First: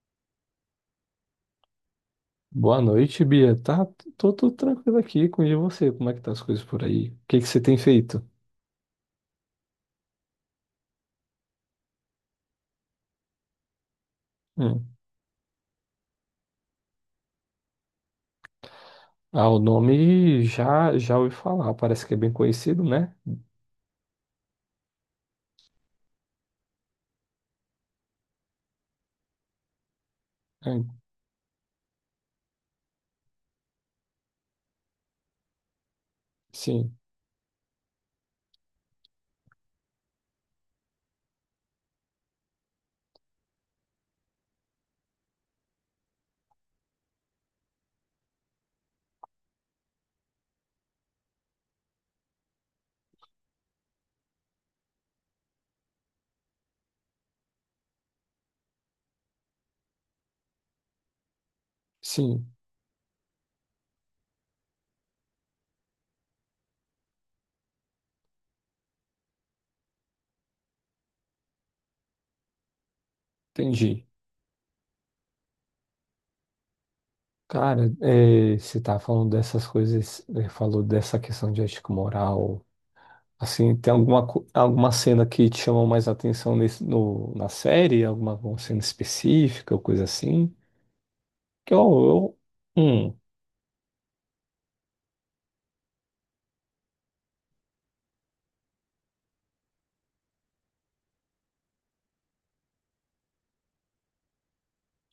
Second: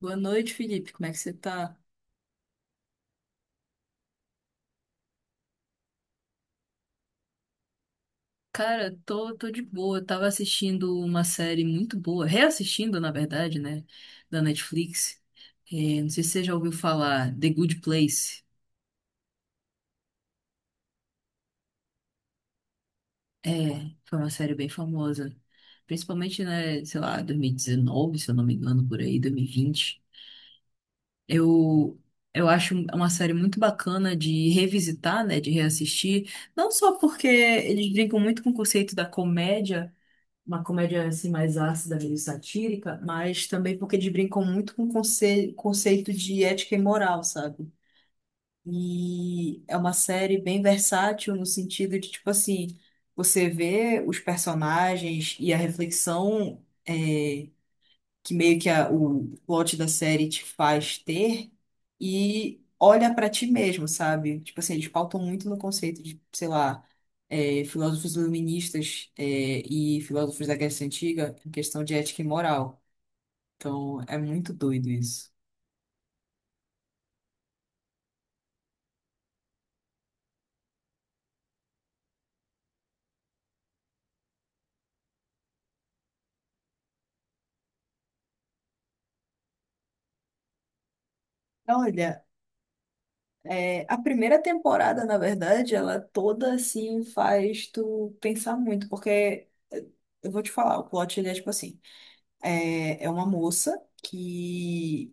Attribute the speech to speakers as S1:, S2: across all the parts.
S1: Boa noite, Felipe. Como é que você tá?
S2: Boa noite, Bia. Tô tranquilo aqui com e você. Como é que tá as coisas por aí? O que que você tem feito?
S1: Cara, tô de boa. Eu tava assistindo uma série muito boa, reassistindo, na verdade, né, da
S2: Hum.
S1: Netflix. É, não sei se você já ouviu falar, The Good Place.
S2: Ah, o nome já ouvi falar. Parece que é bem conhecido, né?
S1: É, foi uma série bem famosa. Principalmente, né, sei lá, 2019, se eu não me engano, por aí, 2020.
S2: É,
S1: Eu, eu acho uma série muito bacana de revisitar, né, de reassistir. Não
S2: sim,
S1: só porque eles brincam muito com o conceito da comédia, uma comédia assim mais ácida, meio satírica, mas também porque eles brincam muito com conceito de ética e moral, sabe? E é uma série bem versátil no sentido de, tipo assim, você vê os personagens e a reflexão. Que meio que o plot da série te faz ter
S2: sim,
S1: e olha pra ti mesmo, sabe? Tipo assim, eles pautam muito no conceito de, sei lá, é, filósofos iluministas é, e filósofos da Grécia Antiga em questão de ética e moral. Então,
S2: entendi.
S1: é muito doido isso.
S2: Cara, você tá falando dessas coisas, falou dessa questão de ética e moral. Assim, tem alguma, alguma cena que te chamou mais atenção nesse, no, na série? Alguma, alguma cena específica ou coisa assim? Que eu,
S1: Olha,
S2: eu, hum,
S1: é, a primeira temporada, na verdade, ela toda assim faz tu pensar muito, porque eu vou te falar, o plot ele é tipo assim, é, é uma moça que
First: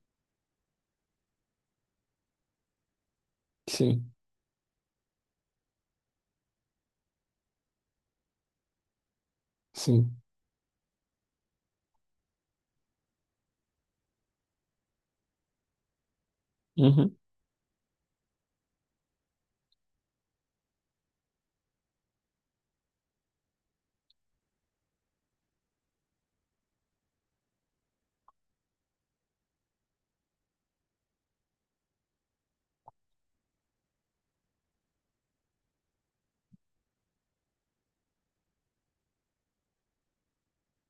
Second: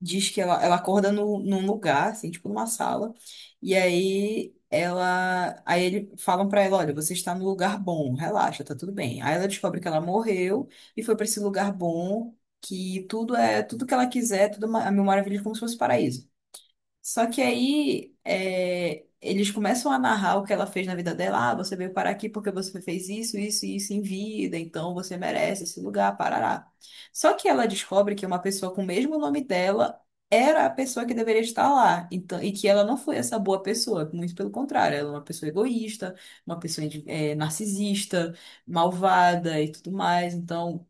S1: diz que ela acorda no, num lugar, assim, tipo numa sala, e
S2: sim,
S1: aí ela, aí ele falam pra ela, olha, você está no lugar bom, relaxa, tá tudo bem. Aí ela descobre que ela
S2: sim.
S1: morreu e foi pra esse lugar bom, que tudo é, tudo que ela quiser, tudo a mil maravilhas como se fosse paraíso.
S2: Uhum.
S1: Só que aí é, eles começam a narrar o que ela fez na vida dela. Ah, você veio parar aqui porque você fez isso, isso e isso em vida, então você merece esse lugar, parará. Só que ela descobre que uma pessoa com o mesmo nome dela era a pessoa que deveria estar lá. Então, e que ela não foi essa boa pessoa, muito pelo contrário, ela é uma pessoa egoísta, uma pessoa narcisista, malvada e tudo mais. Então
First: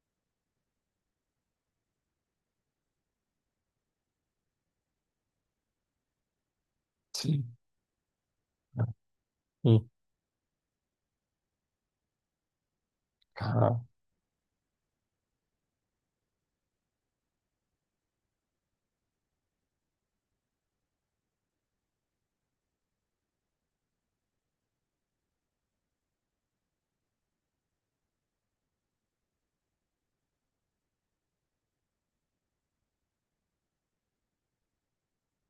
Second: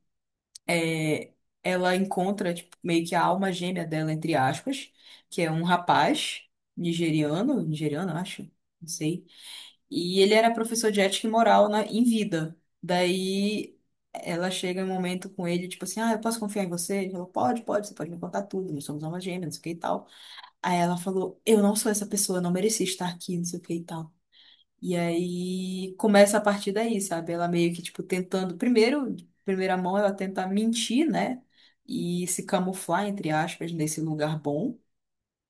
S1: é, ela encontra tipo, meio que a alma gêmea dela, entre aspas, que é um rapaz
S2: Sim.
S1: nigeriano, nigeriano, acho, não sei.
S2: Hum,
S1: E ele era professor de ética e moral na, em vida. Daí
S2: cara,
S1: ela chega em um momento com ele, tipo assim, ah, eu posso confiar em você? Ele falou, pode, pode, você pode me contar tudo, nós somos almas gêmeas, não sei o que e tal. Aí ela falou, eu não sou essa pessoa, eu não mereci estar aqui, não sei o que e tal. E aí começa a partir daí, sabe? Ela meio que, tipo, tentando. Primeiro, de primeira mão, ela tenta mentir, né? E se camuflar, entre aspas, nesse lugar bom.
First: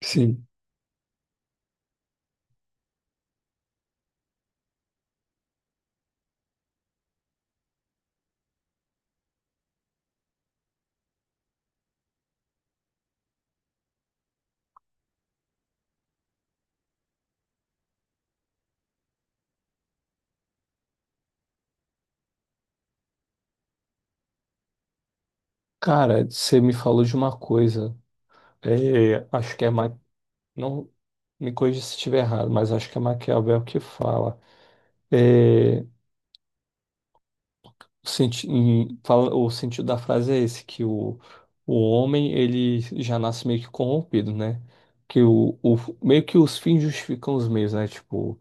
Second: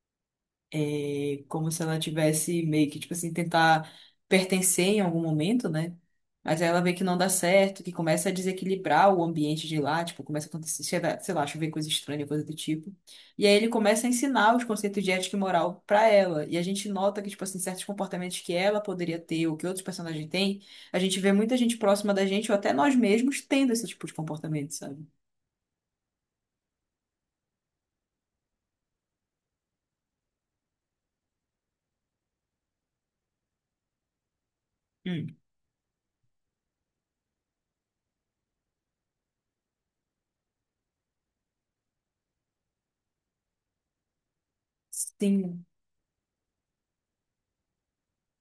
S2: sim.
S1: E como se ela tivesse meio que, tipo assim, tentar pertencer em algum momento, né? Mas aí ela vê que não dá certo, que começa a desequilibrar o ambiente de lá, tipo, começa a acontecer, sei lá, chover coisa estranha, coisa do tipo. E aí ele começa a ensinar os conceitos de ética e moral pra ela. E a gente nota que, tipo assim, certos comportamentos que ela poderia ter ou que outros personagens têm, a gente vê muita gente próxima da gente ou até nós mesmos tendo esse tipo de comportamento, sabe?
S2: Cara, você me falou de uma coisa. É, acho que é não me corrija se estiver errado, mas acho que é Maquiavel que fala.
S1: Hum.
S2: É, o sentido da frase é esse, o homem ele já nasce meio que corrompido, né? Que
S1: Sim.
S2: o meio que os fins justificam os meios, né?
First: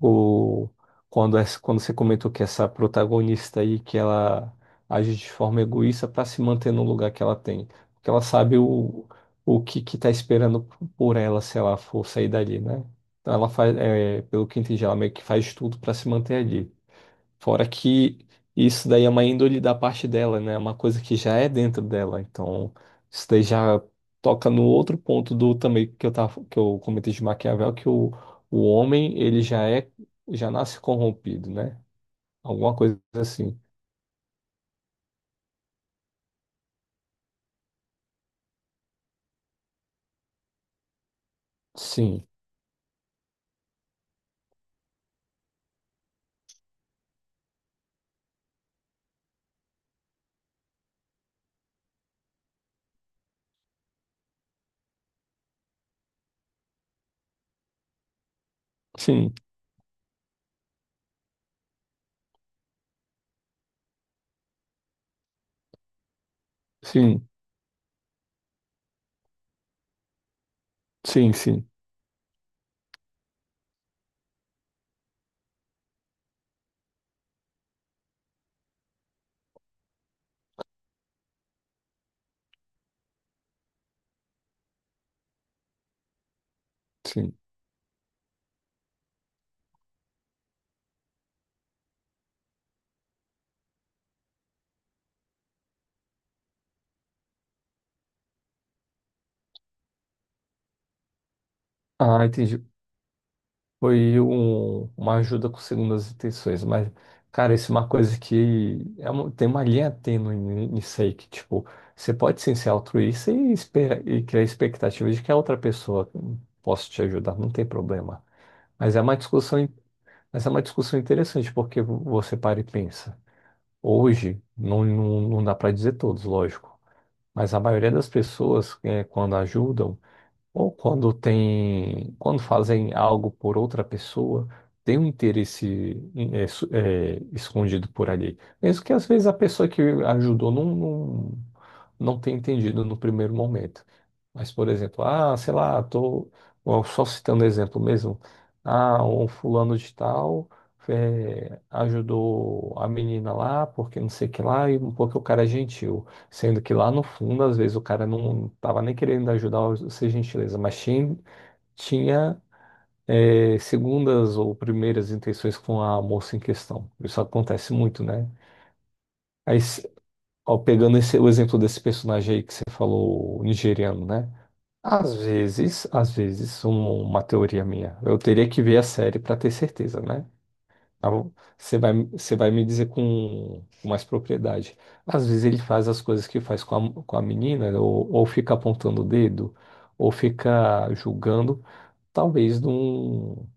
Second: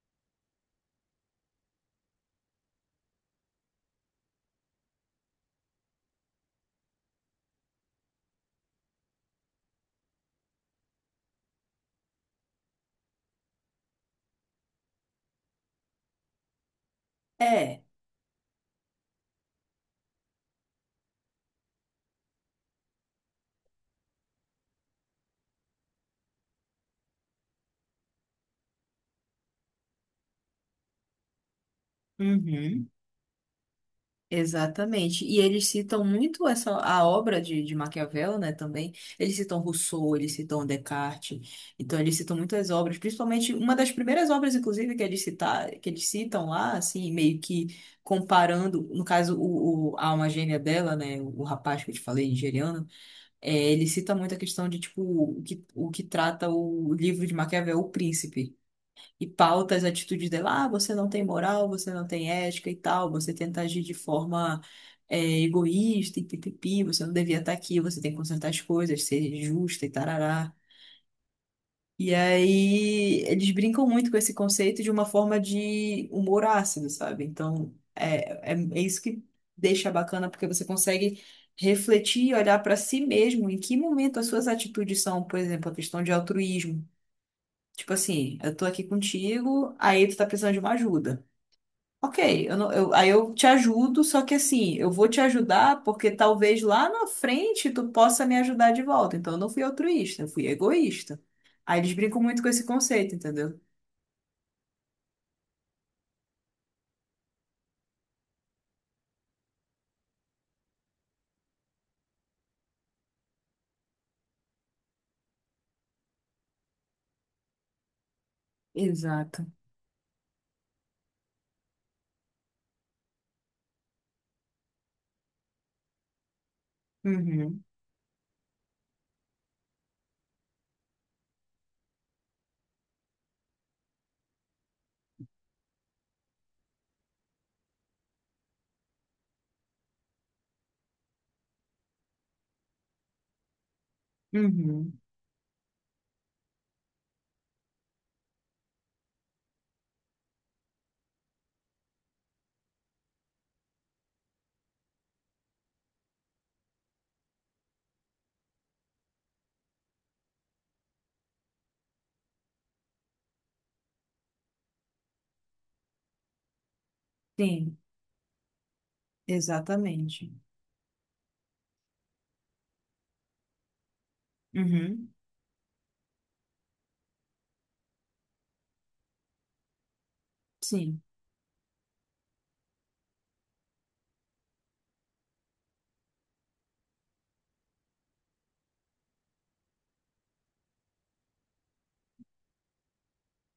S2: O, quando você comentou que essa protagonista aí, que ela age de forma egoísta para se manter no lugar que ela tem. Porque ela sabe o que que tá esperando por ela se ela for sair dali, né? Então ela faz, é, pelo que entendi, ela meio que faz tudo para se manter ali. Fora
S1: É.
S2: que isso daí é uma índole da parte dela, né? É uma coisa que já é dentro dela. Então, isso daí já toca no outro ponto do também que eu tava, que eu comentei de Maquiavel, o homem, já nasce corrompido, né? Alguma
S1: Uhum.
S2: coisa assim.
S1: Exatamente. E eles citam muito essa a obra de Maquiavel, né, também. Eles citam Rousseau, eles citam Descartes. Então eles
S2: Sim,
S1: citam muitas obras, principalmente uma das primeiras obras inclusive que eles citar, que eles citam lá, assim, meio que comparando, no caso o, a alma gêmea dela, né, o rapaz que eu te falei, nigeriano, é, ele cita muito a questão de tipo o que trata o livro de Maquiavel, O Príncipe e
S2: sim,
S1: pauta as atitudes dela. Ah, você não tem moral, você não tem ética e tal, você tenta agir de forma é, egoísta e pipipi, você não
S2: sim,
S1: devia estar aqui, você tem que consertar as coisas, ser justa e tarará.
S2: sim, sim,
S1: E aí eles brincam muito com esse conceito de uma forma de humor ácido, sabe? Então é isso que deixa bacana, porque você consegue refletir e olhar para si mesmo em que momento as suas atitudes são, por exemplo, a questão de altruísmo.
S2: sim.
S1: Tipo assim, eu tô aqui contigo, aí tu tá precisando de uma ajuda. Ok, eu não- eu- aí eu te ajudo, só que assim, eu vou te ajudar porque talvez lá na frente tu possa me ajudar de volta. Então eu não fui altruísta, eu fui egoísta. Aí eles brincam
S2: Ah,
S1: muito com esse
S2: entendi.
S1: conceito, entendeu?
S2: Foi uma ajuda com segundas intenções, mas, cara, isso é uma coisa que é tem uma linha tênue nisso aí, que, tipo, você pode sim ser altruísta e, espera, e criar expectativa de que a outra pessoa possa te ajudar, não tem problema. Mas é uma
S1: Exato.
S2: discussão interessante, porque você para e pensa. Hoje, não, não, não dá para dizer todos, lógico, mas a
S1: Uhum,
S2: maioria das pessoas, quando ajudam, ou quando tem, quando fazem algo por outra pessoa, tem um interesse escondido por ali. Mesmo que às vezes a pessoa que ajudou não tenha entendido no primeiro momento. Mas, por
S1: uhum,
S2: exemplo, ah, sei lá, só citando exemplo mesmo. Ah, um fulano de tal ajudou a menina lá porque não sei o que lá, e porque o cara é gentil. Sendo que lá no fundo, às vezes, o cara não tava nem querendo ajudar ou ser gentileza, tinha, segundas ou primeiras intenções com a moça em questão. Isso acontece
S1: sim,
S2: muito, né? Aí, se-
S1: exatamente.
S2: ó, pegando o exemplo desse personagem aí que você falou, o nigeriano, né?
S1: Uhum,
S2: Às vezes, uma teoria minha. Eu teria que ver a série para ter certeza, né?
S1: sim.
S2: Tá bom? Você vai me dizer com mais propriedade. Às vezes ele faz as coisas que faz com a menina, ou fica apontando o dedo, ou fica julgando. Talvez num, um-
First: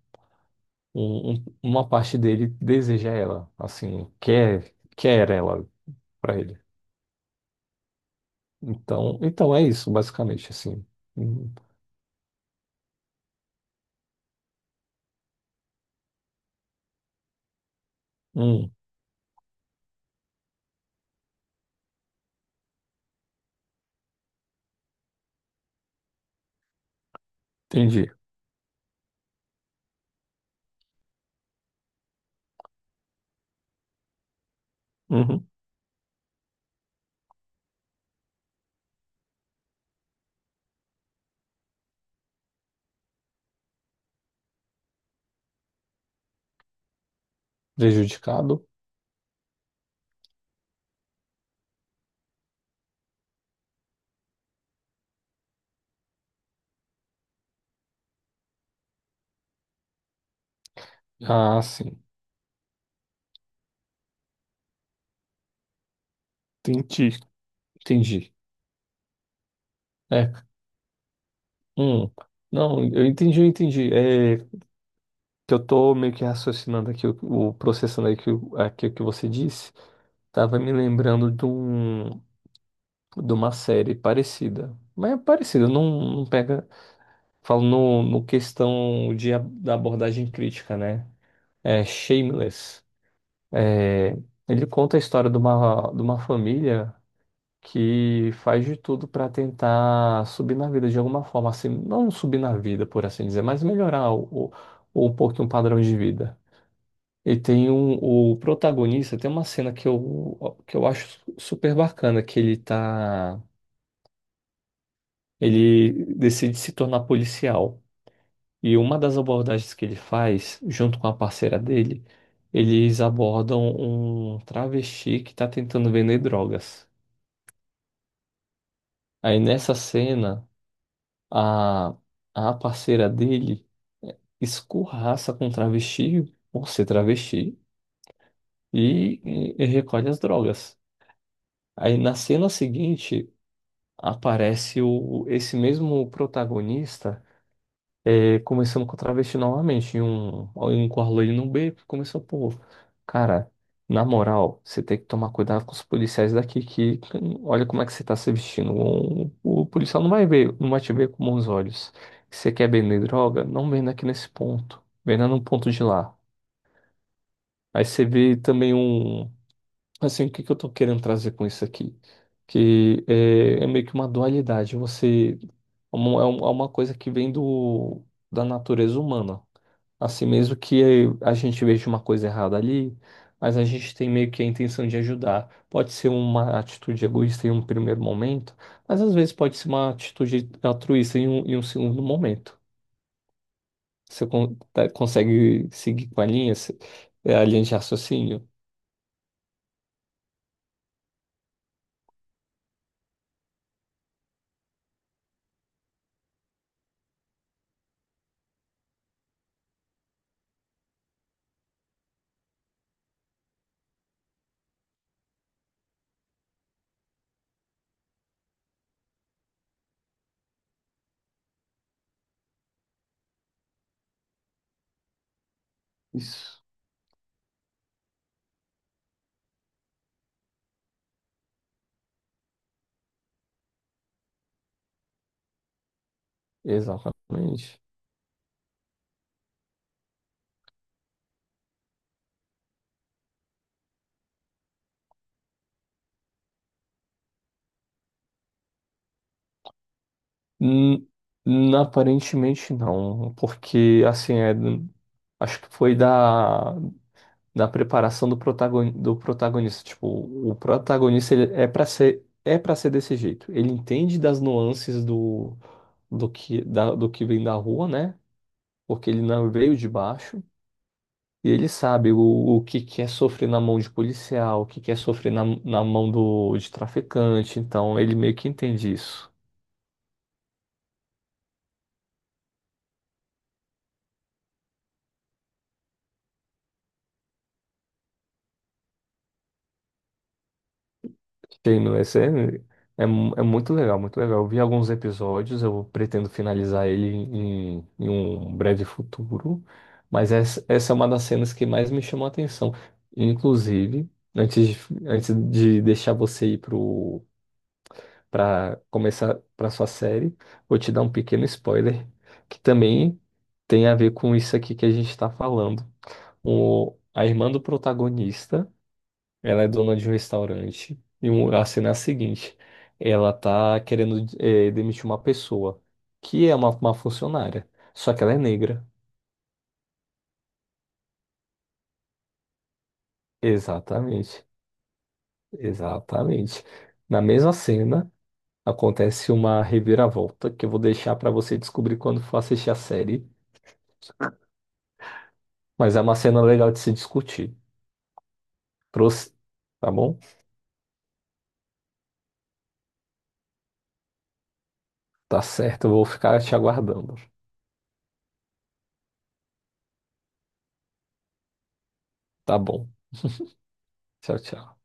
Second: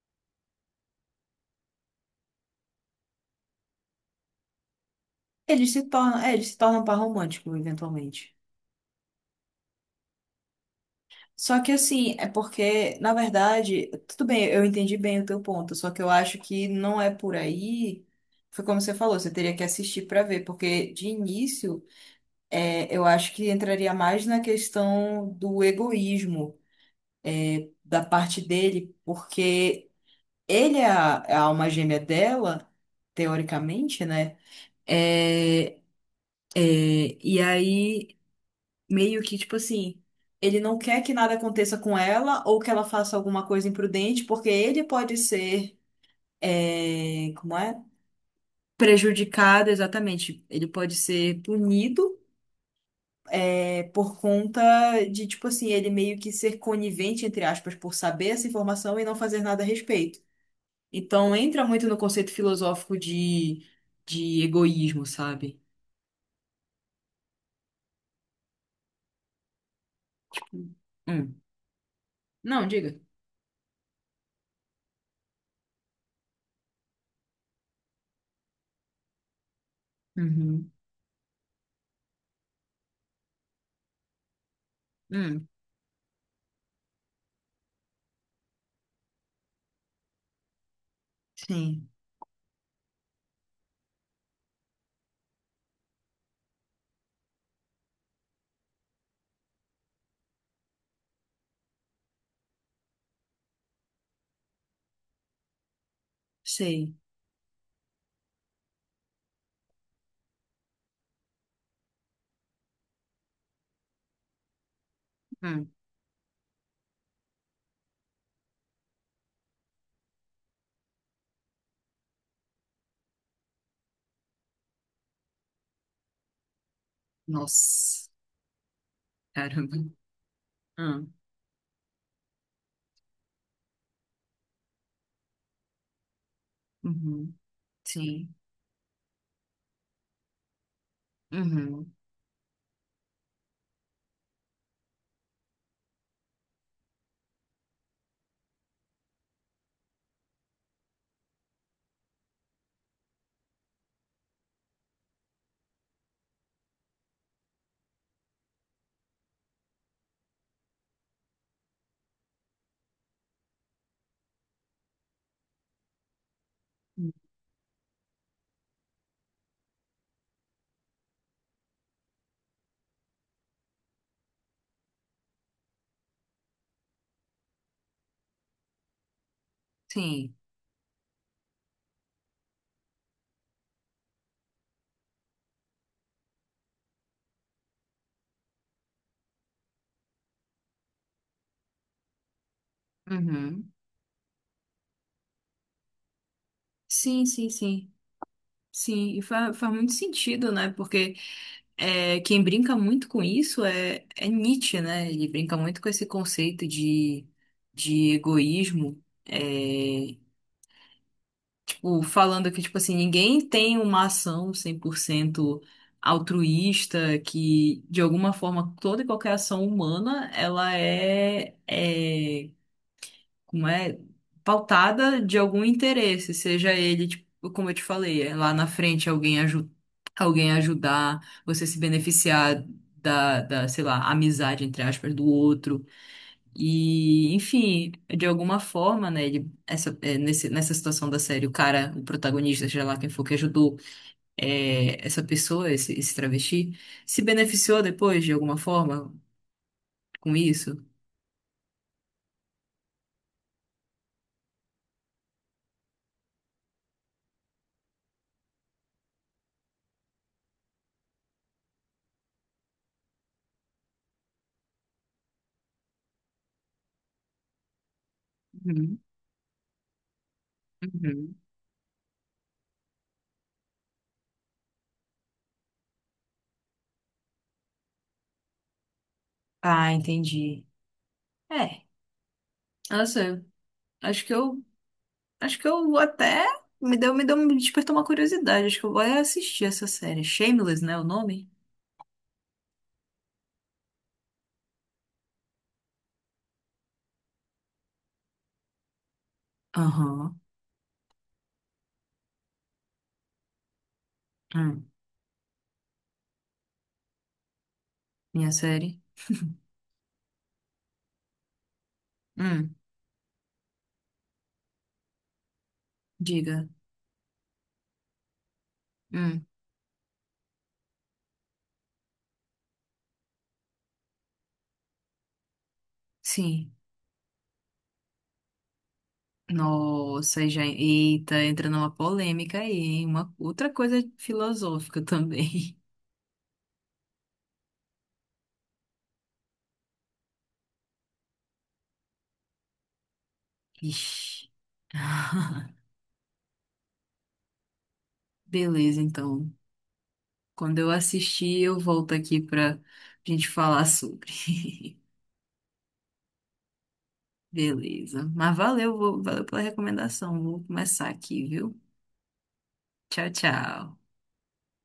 S2: um- um, uma parte dele deseja ela, assim, quer ela
S1: Eles se tornam, é,
S2: para
S1: eles se
S2: ele.
S1: tornam um par romântico, eventualmente.
S2: Então, então é isso, basicamente, assim. Hum,
S1: Só que assim, é porque, na verdade, tudo bem, eu entendi bem o teu ponto, só que eu acho que não é por aí. Foi
S2: hum,
S1: como você falou, você teria que assistir para ver, porque de início, é, eu acho que entraria mais na questão do egoísmo da
S2: entendi.
S1: parte dele, porque ele é a alma gêmea dela, teoricamente, né?
S2: Uhum.
S1: É, e aí. Meio que, tipo assim, ele não quer que nada aconteça com ela ou que ela faça alguma coisa imprudente, porque ele pode ser, é, como é?
S2: Prejudicado?
S1: Prejudicado, exatamente. Ele pode ser punido, é, por conta de, tipo assim, ele meio que ser conivente, entre aspas, por saber essa informação e não fazer nada a respeito. Então,
S2: Ah,
S1: entra muito no
S2: sim.
S1: conceito filosófico de egoísmo, sabe?
S2: Entendi, entendi. É,
S1: Hum.
S2: hum.
S1: Não,
S2: Não,
S1: diga.
S2: eu entendi, eu entendi. É, que eu tô meio que raciocinando aqui, o- processando aqui, aqui o que você disse, tava
S1: Uhum.
S2: me lembrando de, de uma série parecida. Mas é
S1: Hum.
S2: parecida, não, não pega. Falo no questão de, da abordagem crítica, né? É
S1: Sim,
S2: Shameless. É, ele conta a história de de uma família que faz de tudo para tentar subir na vida de alguma forma, assim, não subir na vida, por assim dizer, mas melhorar um pouquinho o padrão de vida.
S1: sei.
S2: E tem o protagonista, tem uma cena que eu acho super bacana,
S1: Hum.
S2: ele decide se tornar policial. E uma das abordagens que ele faz, junto com a parceira dele, eles abordam um travesti que tá tentando vender drogas.
S1: Nossa.
S2: Aí
S1: Caramba.
S2: nessa cena,
S1: Ah,
S2: a, a parceira dele escorraça com o travesti, por ser
S1: uhum.
S2: travesti,
S1: Sim.
S2: e, e recolhe as drogas.
S1: Uhum.
S2: Aí na cena seguinte, aparece esse mesmo protagonista começando com a travesti novamente, em um quarto ali no beco, começou, pô, cara, na moral, você tem que tomar cuidado com os policiais daqui, que olha como é que você tá se vestindo, o policial não vai ver, não vai te ver com bons olhos, você quer vender droga? Não venda aqui nesse ponto, venda num ponto de lá. Aí você vê também um Assim, o que que eu tô querendo trazer com isso aqui? Que é, é meio que uma dualidade. Você é uma- é um- é uma coisa que vem da natureza humana. Assim
S1: Sim.
S2: mesmo que a gente veja uma coisa errada ali, mas a gente tem meio que a intenção de ajudar. Pode ser uma atitude egoísta em um primeiro momento, mas às vezes pode ser uma atitude altruísta em um segundo momento.
S1: Uhum.
S2: Consegue seguir com a linha,
S1: Sim,
S2: a
S1: sim,
S2: linha de
S1: sim.
S2: raciocínio?
S1: Sim, e faz, faz muito sentido, né? Porque é, quem brinca muito com isso é Nietzsche, né? Ele brinca muito com esse conceito de egoísmo. É, tipo, falando que, tipo assim, ninguém tem uma ação 100% altruísta, que de alguma forma toda e qualquer ação humana, ela é como é, pautada de algum interesse,
S2: Isso.
S1: seja ele, tipo, como eu te falei, é lá na frente alguém, aju alguém ajudar, você se beneficiar da, sei lá, amizade, entre aspas, do outro. E,
S2: Exatamente.
S1: enfim, de alguma forma, né, ele, essa, é, nesse, nessa situação da série, o cara, o protagonista, seja lá quem for que ajudou é, essa pessoa, esse travesti, se beneficiou depois, de alguma forma, com isso?
S2: Hum, aparentemente não, porque assim é, acho que foi da preparação do protagonista. Tipo, o protagonista ele é para ser desse jeito. Ele entende das nuances do que do que vem da rua, né?
S1: Uhum,
S2: Porque ele não veio de baixo
S1: uhum.
S2: e ele sabe o que que é sofrer na mão de policial, o que que é sofrer na mão do de traficante. Então ele meio que entende isso.
S1: Ah, entendi. É. Nossa, acho que eu, acho que eu até me despertou uma curiosidade. Acho que eu vou é assistir essa série. Shameless, né, o nome?
S2: Sim, no esse é, é, é muito legal, muito legal. Eu vi alguns episódios, eu pretendo finalizar ele em um breve futuro, mas
S1: Aham.
S2: essa é uma das cenas que mais me chamou a atenção. Inclusive,
S1: Hum.
S2: antes de deixar você
S1: Minha
S2: para
S1: série.
S2: começar para sua série, vou te dar um pequeno spoiler que
S1: Hum.
S2: também tem a ver com isso aqui que a gente está falando.
S1: Diga.
S2: A irmã do protagonista.
S1: Hum.
S2: Ela é dona de um restaurante. E a cena é a seguinte: ela tá querendo demitir uma pessoa que é
S1: Sim.
S2: uma funcionária, só que ela é negra.
S1: Nossa, aí já, eita, entra numa polêmica aí, hein? Uma outra coisa
S2: Exatamente,
S1: filosófica também.
S2: exatamente. Na mesma cena acontece uma reviravolta que eu vou deixar para você descobrir quando for assistir a série.
S1: Ixi.
S2: Mas é uma cena legal de se discutir.
S1: Beleza,
S2: Trouxe,
S1: então.
S2: tá bom?
S1: Quando eu assistir, eu volto aqui pra gente falar sobre.
S2: Tá certo, eu vou ficar te aguardando.
S1: Beleza. Mas valeu, valeu pela recomendação. Vou começar aqui, viu?
S2: Tá bom.
S1: Tchau, tchau.
S2: Tchau, tchau.